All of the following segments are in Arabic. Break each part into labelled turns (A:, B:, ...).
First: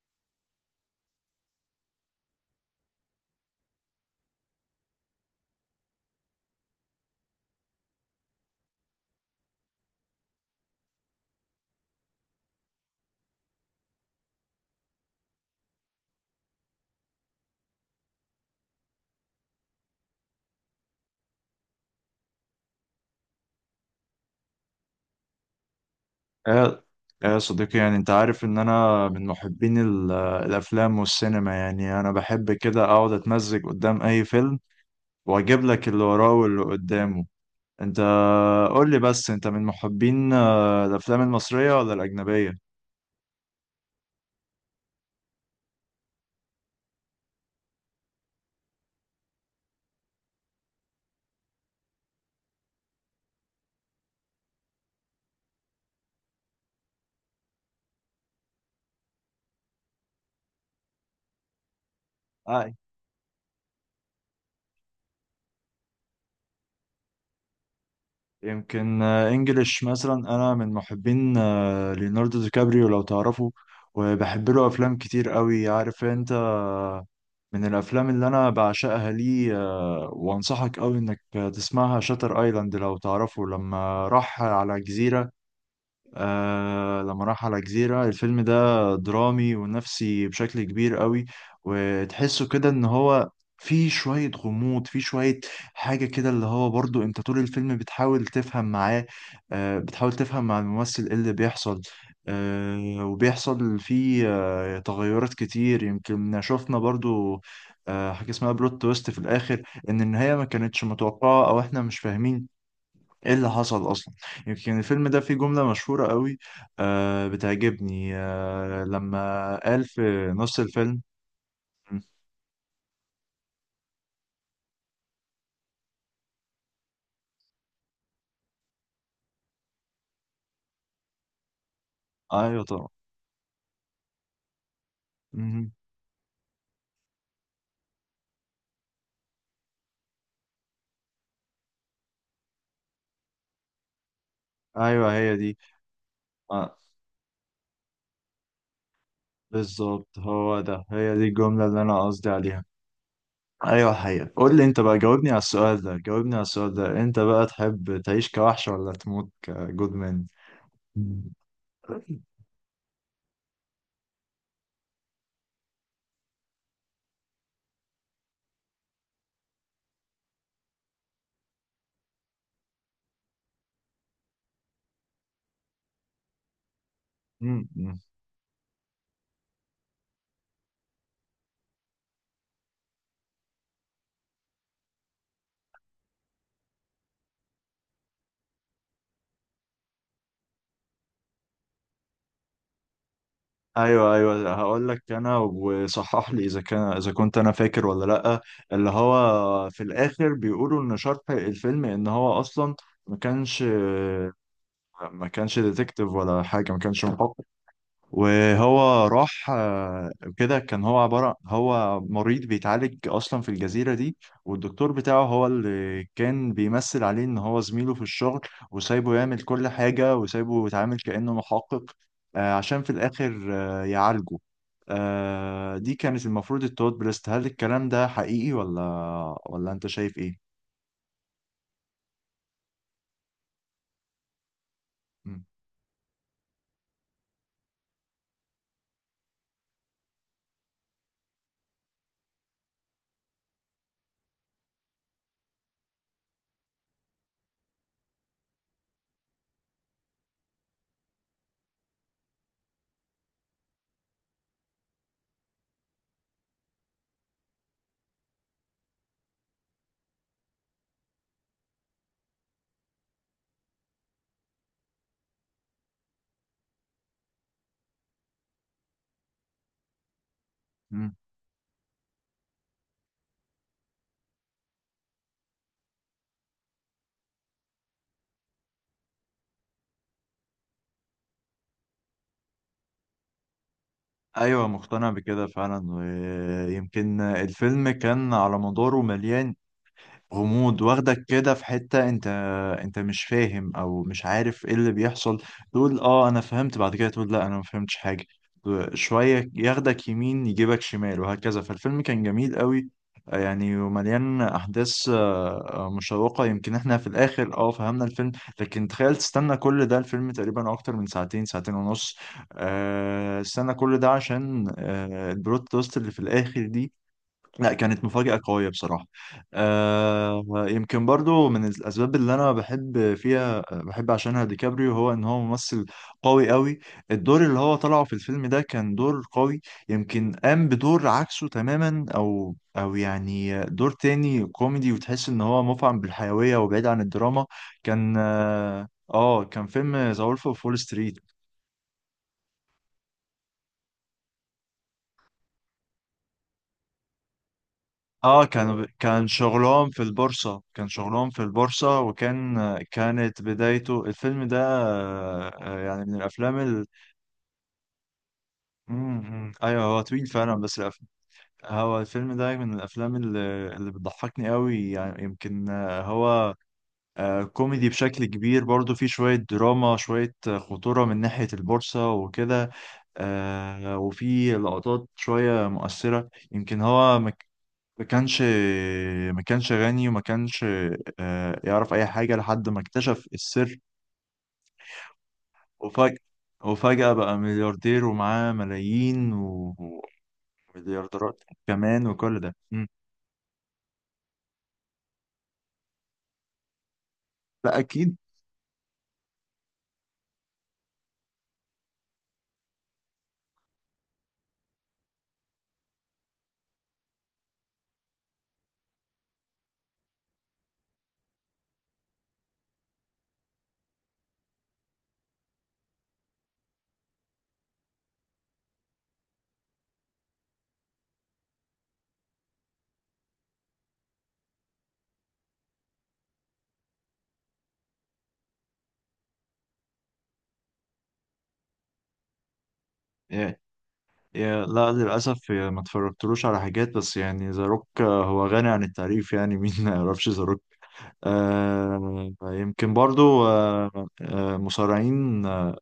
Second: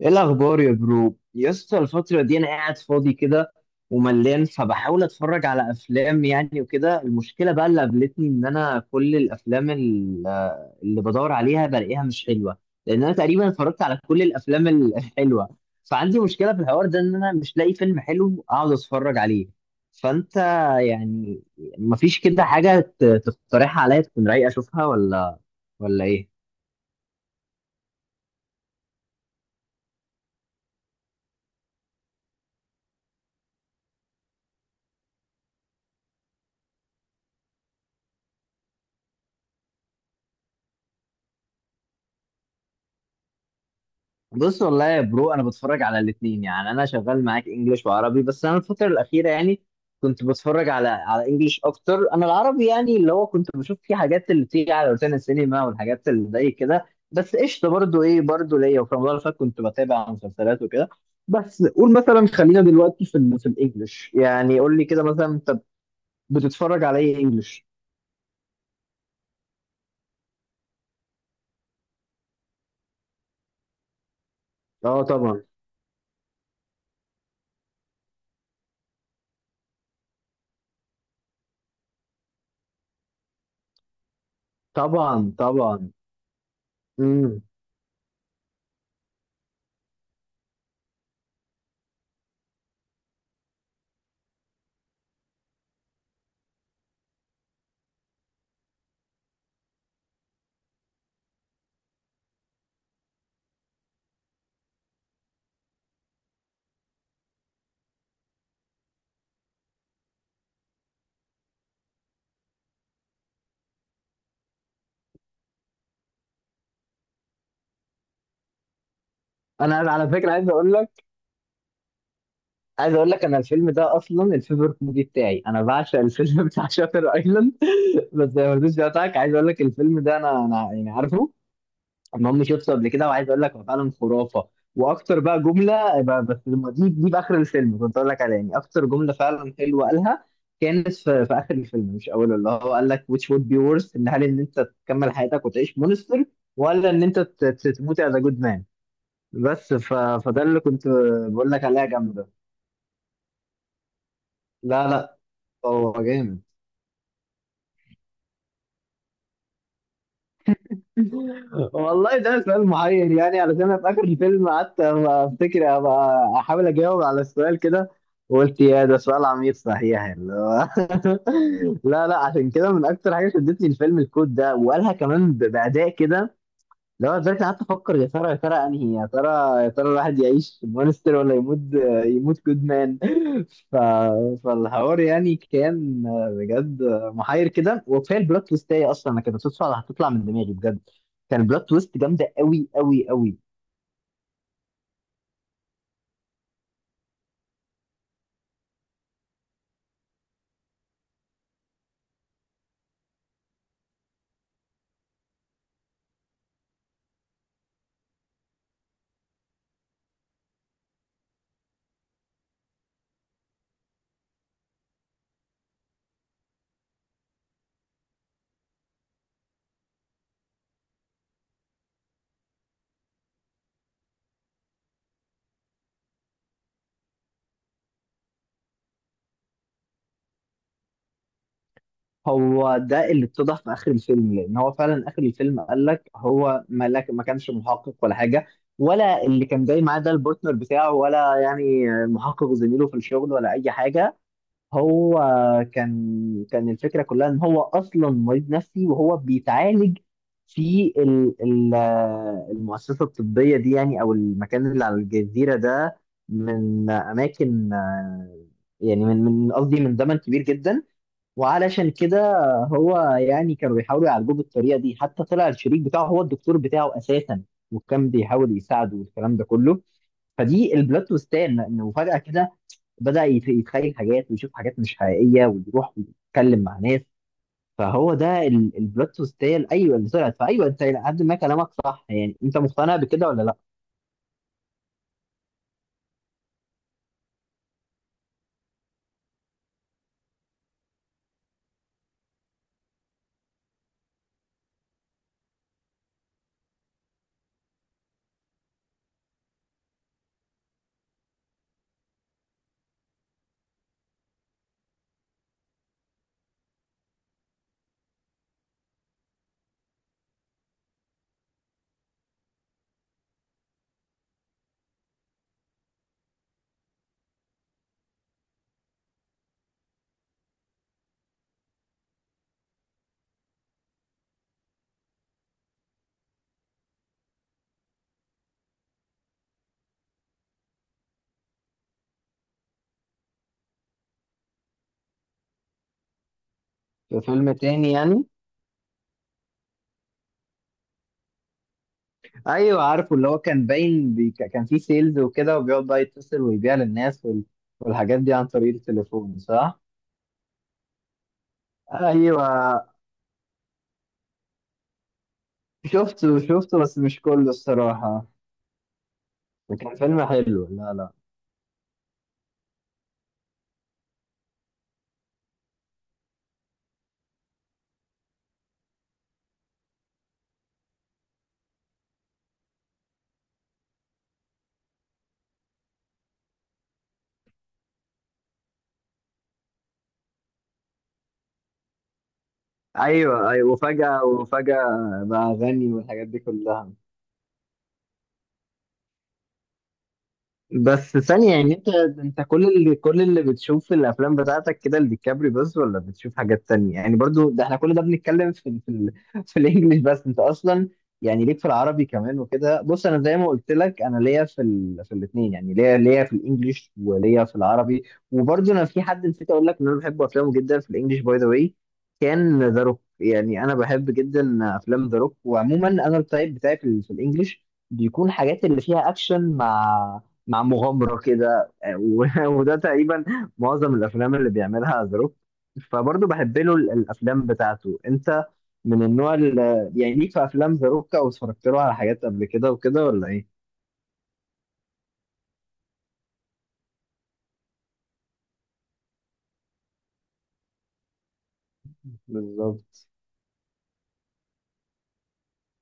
A: ايه الاخبار يا برو، يا اسطى؟ الفتره دي انا قاعد فاضي كده وملان، فبحاول اتفرج على افلام يعني وكده. المشكله بقى اللي قابلتني ان انا كل الافلام اللي بدور عليها بلاقيها مش حلوه. لان انا تقريبا اتفرجت على كل الافلام الحلوه. فعندي مشكله في الحوار ده ان انا مش لاقي فيلم حلو اقعد اتفرج عليه. فانت يعني مفيش كده حاجه تقترحها عليا تكون رايقه اشوفها ولا ايه؟
B: يا يا صديقي، يعني انت عارف ان انا من محبين الافلام والسينما. يعني انا بحب كده اقعد اتمزج قدام اي فيلم، واجيب لك اللي وراه واللي قدامه. انت قول لي بس، انت من محبين الافلام المصرية ولا الاجنبية؟
A: بص، والله يا برو، انا بتفرج على الاثنين. يعني انا شغال معاك انجليش وعربي، بس انا الفتره الاخيره يعني كنت بتفرج على انجليش اكتر. انا العربي يعني اللي هو كنت بشوف فيه حاجات اللي بتيجي على روتانا السينما والحاجات اللي زي كده. بس قشطه، برضو ايه برضو ليا. وفي رمضان اللي فات كنت بتابع مسلسلات وكده. بس قول مثلا، خلينا
B: اي
A: دلوقتي في الانجليش. يعني قول لي كده مثلا، انت بتتفرج على ايه انجليش؟
B: يمكن انجليش مثلا. انا من محبين ليوناردو دي كابريو لو تعرفه، وبحب له افلام
A: اه،
B: كتير
A: طبعا،
B: قوي عارف انت. من الافلام اللي انا بعشقها ليه وانصحك قوي انك تسمعها، شاتر ايلاند لو تعرفه، لما راح على جزيرة.
A: طبعا، طبعا.
B: لما
A: امم
B: راح على جزيرة، الفيلم ده درامي ونفسي بشكل كبير قوي، وتحسه كده ان هو في شوية غموض، في شوية حاجة كده. اللي هو برضو انت طول الفيلم بتحاول تفهم معاه، بتحاول تفهم مع الممثل ايه اللي بيحصل. وبيحصل فيه تغيرات كتير. يمكن شفنا برضو حاجة اسمها بلوت تويست في الآخر. ان النهاية ما كانتش متوقعة، او احنا مش فاهمين ايه اللي حصل اصلا. يمكن الفيلم ده فيه جملة مشهورة قوي بتعجبني، لما
A: انا
B: قال
A: على
B: في
A: فكره عايز
B: نص
A: اقول
B: الفيلم.
A: لك،
B: م،
A: انا الفيلم ده اصلا الفيفورت موفي بتاعي. انا بعشق الفيلم بتاع شاتر ايلاند. بس زي ما رضيتش بتاعك، عايز اقول لك الفيلم ده انا يعني عارفه. المهم،
B: ايوه
A: شفته قبل
B: طبعا.
A: كده، وعايز اقول لك هو فعلا خرافه. واكتر بقى
B: مهم.
A: جمله بس لما دي باخر الفيلم كنت اقول لك عليها، يعني اكتر جمله فعلا حلوه قالها كانت في اخر الفيلم مش اوله. اللي هو قال لك which would be worse، ان هل ان انت تكمل
B: ايوه هي
A: حياتك
B: دي.
A: وتعيش مونستر،
B: آه
A: ولا ان انت تموت as a good man. بس
B: بالظبط،
A: فده
B: هو
A: اللي
B: ده،
A: كنت
B: هي دي
A: بقول لك
B: الجملة اللي
A: عليها
B: انا
A: جامده.
B: قصدي عليها. ايوه الحقيقة. قول لي انت
A: لا،
B: بقى،
A: لا،
B: جاوبني على السؤال
A: هو
B: ده، جاوبني على
A: جامد.
B: السؤال ده، انت بقى تحب تعيش كوحش ولا تموت كجود مان؟
A: والله ده سؤال محير. يعني علشان انا في اخر الفيلم قعدت افتكر، ابقى احاول اجاوب على السؤال كده، وقلت يا ده سؤال عميق صحيح اللي هو لا، لا، عشان كده من اكتر حاجه شدتني الفيلم الكود ده، وقالها كمان باداء كده. لو انا دلوقتي قعدت افكر، يا ترى يا ترى انهي، يا ترى الواحد يعيش مونستر ولا يموت كودمان ف... فالحوار يعني كان بجد محير كده. وكفايه البلوت تويست هي اصلا، انا كانت صدفه هتطلع من دماغي بجد. كان البلوت تويست جامده قوي قوي قوي.
B: ايوه ايوه، هقول لك انا وصحح لي، اذا كان اذا كنت انا فاكر ولا لا. اللي هو في الاخر بيقولوا ان شرح الفيلم ان هو اصلا ما كانش ما كانش ديتكتيف ولا حاجه، ما كانش محقق. وهو راح كده. كان هو عبارة، هو مريض بيتعالج أصلا في الجزيرة دي، والدكتور بتاعه هو اللي كان بيمثل عليه إن هو زميله في الشغل، وسايبه يعمل كل حاجة وسايبه يتعامل كأنه محقق، عشان في الآخر يعالجه. دي كانت المفروض التوت بريست. هل الكلام ده حقيقي، ولا أنت شايف إيه؟
A: هو ده اللي اتضح في اخر الفيلم، لان هو فعلا اخر
B: مم.
A: الفيلم قال لك هو ملاك، ما كانش محقق ولا حاجه. ولا اللي كان جاي معاه ده البارتنر بتاعه، ولا يعني المحقق زميله في الشغل، ولا اي حاجه. هو كان الفكره كلها ان هو اصلا مريض نفسي وهو بيتعالج في المؤسسه الطبيه دي، يعني او المكان اللي على الجزيره ده، من اماكن يعني من قصدي من زمن كبير جدا. وعلشان كده، هو يعني كانوا بيحاولوا يعالجوه بالطريقه دي، حتى طلع الشريك بتاعه هو الدكتور بتاعه اساسا، وكان بيحاول يساعده والكلام ده كله. فدي البلوت
B: مم.
A: تويستان انه فجاه كده بدأ يتخيل حاجات، ويشوف حاجات مش حقيقية، ويروح ويتكلم مع ناس. فهو ده البلوت تويست، هي ايوه اللي طلعت. فايوه، انت إلى حد ما كلامك صح. يعني انت مقتنع بكده ولا لا؟
B: ايوه مقتنع بكده فعلا. ويمكن الفيلم كان على مداره مليان غموض، واخدك كده في حتة، انت انت مش فاهم او مش عارف ايه اللي بيحصل. تقول اه انا فهمت، بعد كده تقول لا انا ما فهمتش حاجة. شوية ياخدك يمين، يجيبك شمال، وهكذا. فالفيلم كان جميل قوي، يعني ومليان احداث مشوقة. يمكن احنا في الاخر اه فهمنا الفيلم، لكن تخيل تستنى كل ده. الفيلم تقريبا اكتر من ساعتين، ساعتين ونص. استنى كل ده عشان البلوت تويست اللي في الاخر دي، لا كانت مفاجأة قوية بصراحة. يمكن برضو من الأسباب اللي أنا بحب فيها، بحب عشانها ديكابريو، هو إن هو ممثل قوي قوي. الدور اللي هو طلعه في الفيلم ده كان دور قوي. يمكن قام بدور عكسه تماما، أو يعني دور تاني كوميدي، وتحس إن هو مفعم بالحيوية وبعيد عن
A: في
B: الدراما.
A: فيلم تاني
B: كان
A: يعني.
B: كان فيلم ذا وولف أوف وول ستريت.
A: ايوه عارفه، اللي هو كان باين كان فيه سيلز وكده، وبيقعد بقى يتصل ويبيع للناس والحاجات دي
B: اه
A: عن طريق
B: كان
A: التليفون، صح؟
B: شغلهم في البورصة، كان شغلهم في البورصة،
A: ايوه،
B: وكان كانت بدايته. الفيلم ده يعني من
A: شفته
B: الأفلام
A: شفته
B: ال...
A: بس مش كله الصراحة.
B: مم، مم. أيوه
A: كان
B: هو
A: فيلم
B: طويل فعلا،
A: حلو.
B: بس
A: لا، لا.
B: هو الفيلم ده من الأفلام اللي بتضحكني قوي. يعني يمكن هو كوميدي بشكل كبير، برضو فيه شوية دراما، شوية خطورة من ناحية البورصة وكده. وفيه لقطات شوية مؤثرة. يمكن هو ما كانش ما كانش غني، وما كانش يعرف اي حاجه لحد ما اكتشف
A: ايوه، ايوه،
B: السر.
A: وفجأة، وفجأة بقى غني
B: وفجأة،
A: والحاجات دي كلها.
B: وفجأة بقى ملياردير ومعاه ملايين
A: بس
B: ومليارديرات
A: ثانية، يعني انت
B: كمان. وكل
A: انت
B: ده.
A: كل
B: مم.
A: اللي كل اللي بتشوف في الافلام بتاعتك كده لديكابري بس، ولا بتشوف حاجات تانية؟ يعني برضو ده احنا
B: لا
A: كل ده
B: اكيد.
A: بنتكلم في ال- في ال في الانجليش. بس انت اصلا يعني ليك في العربي كمان وكده. بص، انا زي ما قلت لك انا ليا في الاثنين، يعني ليا في الانجليش وليا في العربي. وبرضو انا في حد نسيت اقول لك ان انا بحب افلامه جدا في الانجليش، باي ذا واي. كان ذا روك. يعني انا بحب جدا افلام ذا روك. وعموما انا التايب بتاعي في الانجليش بيكون حاجات اللي فيها اكشن مع مغامرة كده، وده تقريبا معظم الأفلام اللي بيعملها ذا روك. فبرضه بحب له الأفلام بتاعته. أنت من النوع اللي يعني ليك في أفلام ذا روك، أو اتفرجت له على حاجات قبل كده وكده، ولا إيه؟
B: يا- لا للاسف، يا ما اتفرجتلوش على حاجات. بس يعني ذا روك هو غني عن التعريف يعني. مين ما يعرفش ذا روك؟ يمكن
A: بالظبط.
B: برضو مصارعين.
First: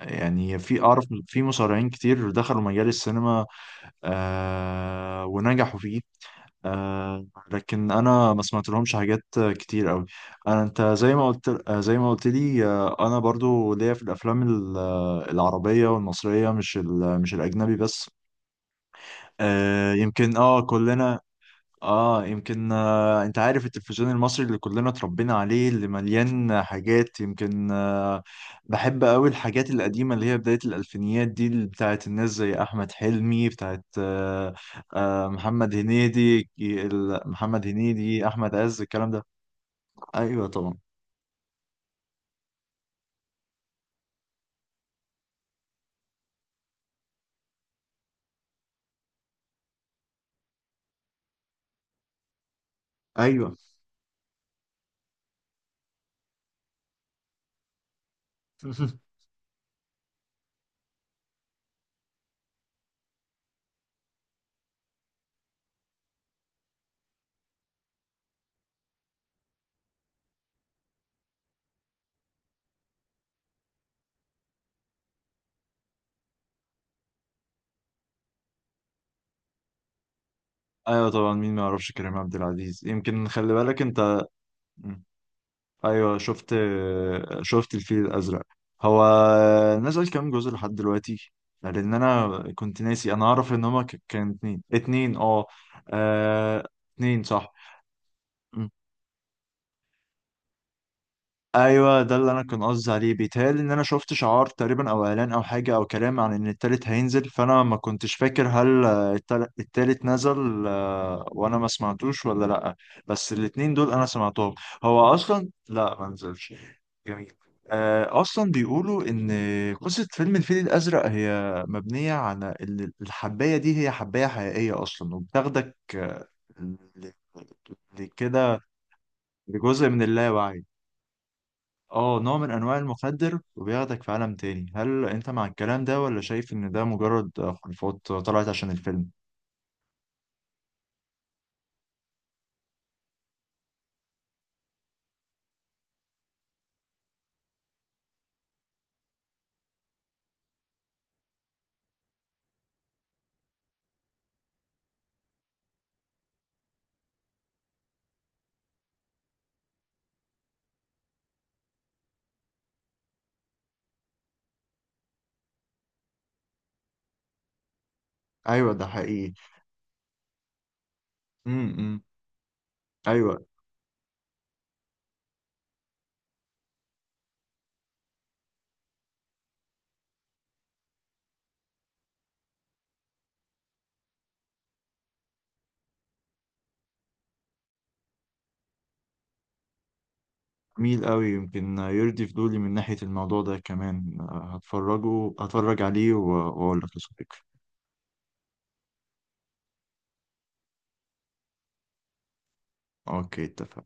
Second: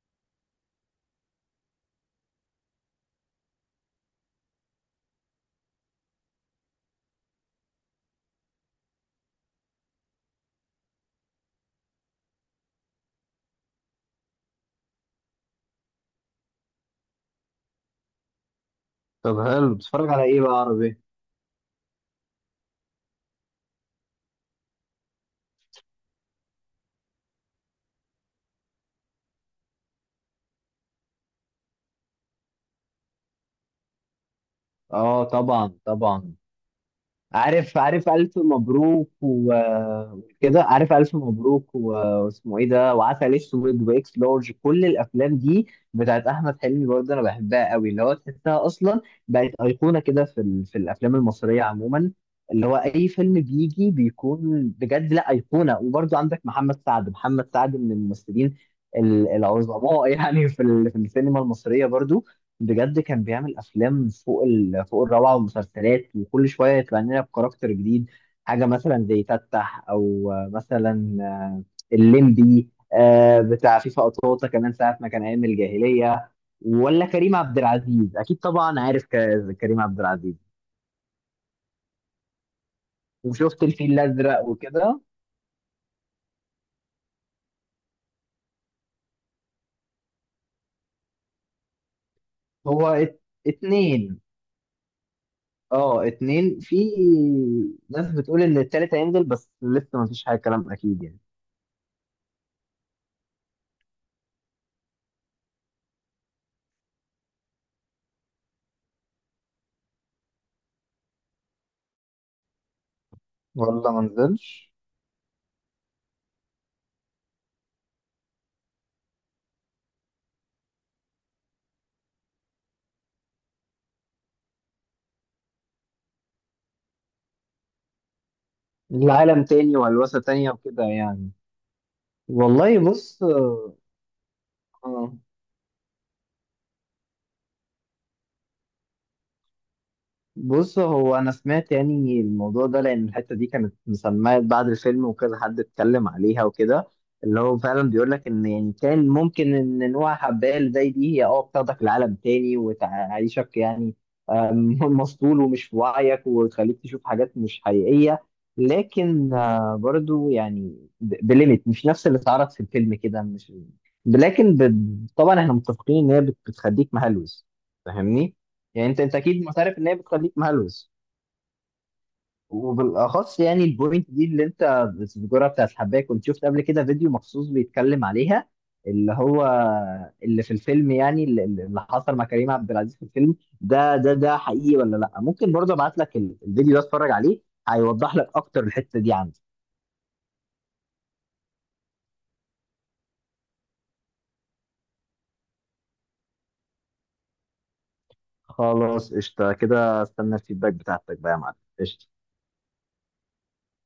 B: يعني في، اعرف في مصارعين كتير دخلوا مجال السينما ونجحوا فيه. آه لكن انا ما سمعت لهمش حاجات كتير قوي. انت زي ما قلت آه، زي ما قلت لي. انا برضو ليا في الافلام العربيه والمصريه، مش الاجنبي بس.
A: طب حلو، بتتفرج على
B: يمكن
A: إيه بقى
B: اه
A: عربي؟
B: كلنا. اه يمكن انت عارف التلفزيون المصري اللي كلنا اتربينا عليه اللي مليان حاجات. يمكن بحب قوي الحاجات القديمة، اللي هي بداية الألفينيات دي، اللي بتاعت الناس زي أحمد حلمي، بتاعت
A: آه،
B: محمد
A: طبعا، طبعا.
B: هنيدي. محمد
A: عارف
B: هنيدي،
A: ألف
B: أحمد عز،
A: مبروك
B: الكلام ده. أيوه
A: وكده.
B: طبعا.
A: عارف ألف مبروك واسمه إيه ده، وعسل أسود، وإكس لارج، كل الأفلام دي بتاعت أحمد حلمي، برضه أنا بحبها قوي. اللي هو تحسها أصلا بقت أيقونة كده في الأفلام المصرية عموما. اللي هو أي فيلم
B: أيوه.
A: بيجي بيكون بجد لا أيقونة. وبرضه عندك محمد سعد. محمد سعد من الممثلين العظماء يعني في السينما المصرية برضه. بجد كان بيعمل افلام فوق الروعه، ومسلسلات، وكل شويه يطلع لنا بكاركتر جديد. حاجه مثلا زي تتح، او مثلا الليمبي، بتاع فيفا قطاطا، كمان ساعه ما كان ايام الجاهليه. ولا كريم عبد العزيز اكيد. طبعا عارف كريم عبد العزيز.
B: ايوه طبعا، مين ما يعرفش كريم عبد العزيز؟ يمكن خلي
A: وشفت
B: بالك
A: الفيل
B: انت.
A: الازرق وكده.
B: ايوه شفت الفيل الازرق. هو نزل كام جزء لحد دلوقتي؟ لان انا كنت
A: هو
B: ناسي. انا اعرف ان هما
A: اتنين.
B: كان اتنين، اتنين اه.
A: اه، اتنين.
B: آه،
A: في
B: اتنين، صح.
A: ناس بتقول ان التالت هينزل، بس لسه ما فيش حاجه، كلام اكيد يعني.
B: ايوه ده اللي انا كنت قصدي عليه. بيتهيألي ان انا شفت شعار تقريبا، او اعلان، او حاجه، او كلام عن ان التالت هينزل. فانا ما كنتش فاكر هل التالت نزل وانا ما سمعتوش ولا لا. بس الاتنين
A: والله
B: دول
A: ما
B: انا سمعتهم.
A: نزلش.
B: هو اصلا لا ما نزلش. جميل. اصلا بيقولوا ان قصه فيلم الفيل الازرق هي مبنيه على ان الحبايه دي هي حبايه حقيقيه اصلا، وبتاخدك ل- ل- لكده،
A: العالم تاني
B: لجزء من
A: وهلوسة تانية
B: اللاوعي.
A: وكده يعني.
B: اه نوع من انواع
A: والله بص.
B: المخدر، وبياخدك في عالم تاني. هل
A: اه،
B: انت مع الكلام ده، ولا شايف ان ده مجرد خرافات طلعت عشان الفيلم؟
A: بص هو انا سمعت يعني الموضوع ده، لان الحته دي كانت مسميه بعد الفيلم، وكذا حد اتكلم عليها وكده. اللي هو فعلا بيقول لك ان، يعني كان ممكن ان نوع حبايه اللي زي دي هي بتاخدك لعالم تاني، وتعيشك يعني مسطول ومش في وعيك، وتخليك تشوف حاجات مش حقيقيه. لكن برضو يعني بليميت، مش نفس اللي اتعرض في الفيلم كده، مش. لكن طبعا احنا متفقين ان هي بتخليك مهلوس، فاهمني؟
B: ايوه ده
A: يعني انت
B: حقيقي.
A: اكيد معترف ان هي بتخليك مهلوس.
B: امم. ايوه
A: وبالاخص يعني البوينت دي اللي انت بتذكرها بتاعت الحبايه، كنت شفت قبل كده فيديو مخصوص بيتكلم عليها. اللي هو اللي في الفيلم، يعني اللي حصل مع كريم عبد العزيز في الفيلم ده ده حقيقي ولا لا؟ ممكن برضه ابعت لك الفيديو ده، اتفرج عليه. هيوضح لك اكتر الحته دي عندي.
B: جميل قوي. يمكن يرضي فضولي من ناحية الموضوع ده كمان. هتفرج عليه واقول لك يا صديقي.
A: خلاص قشطه كده، استنى الفيدباك بتاعتك بقى يا معلم. قشطه.
B: اوكي اتفقنا.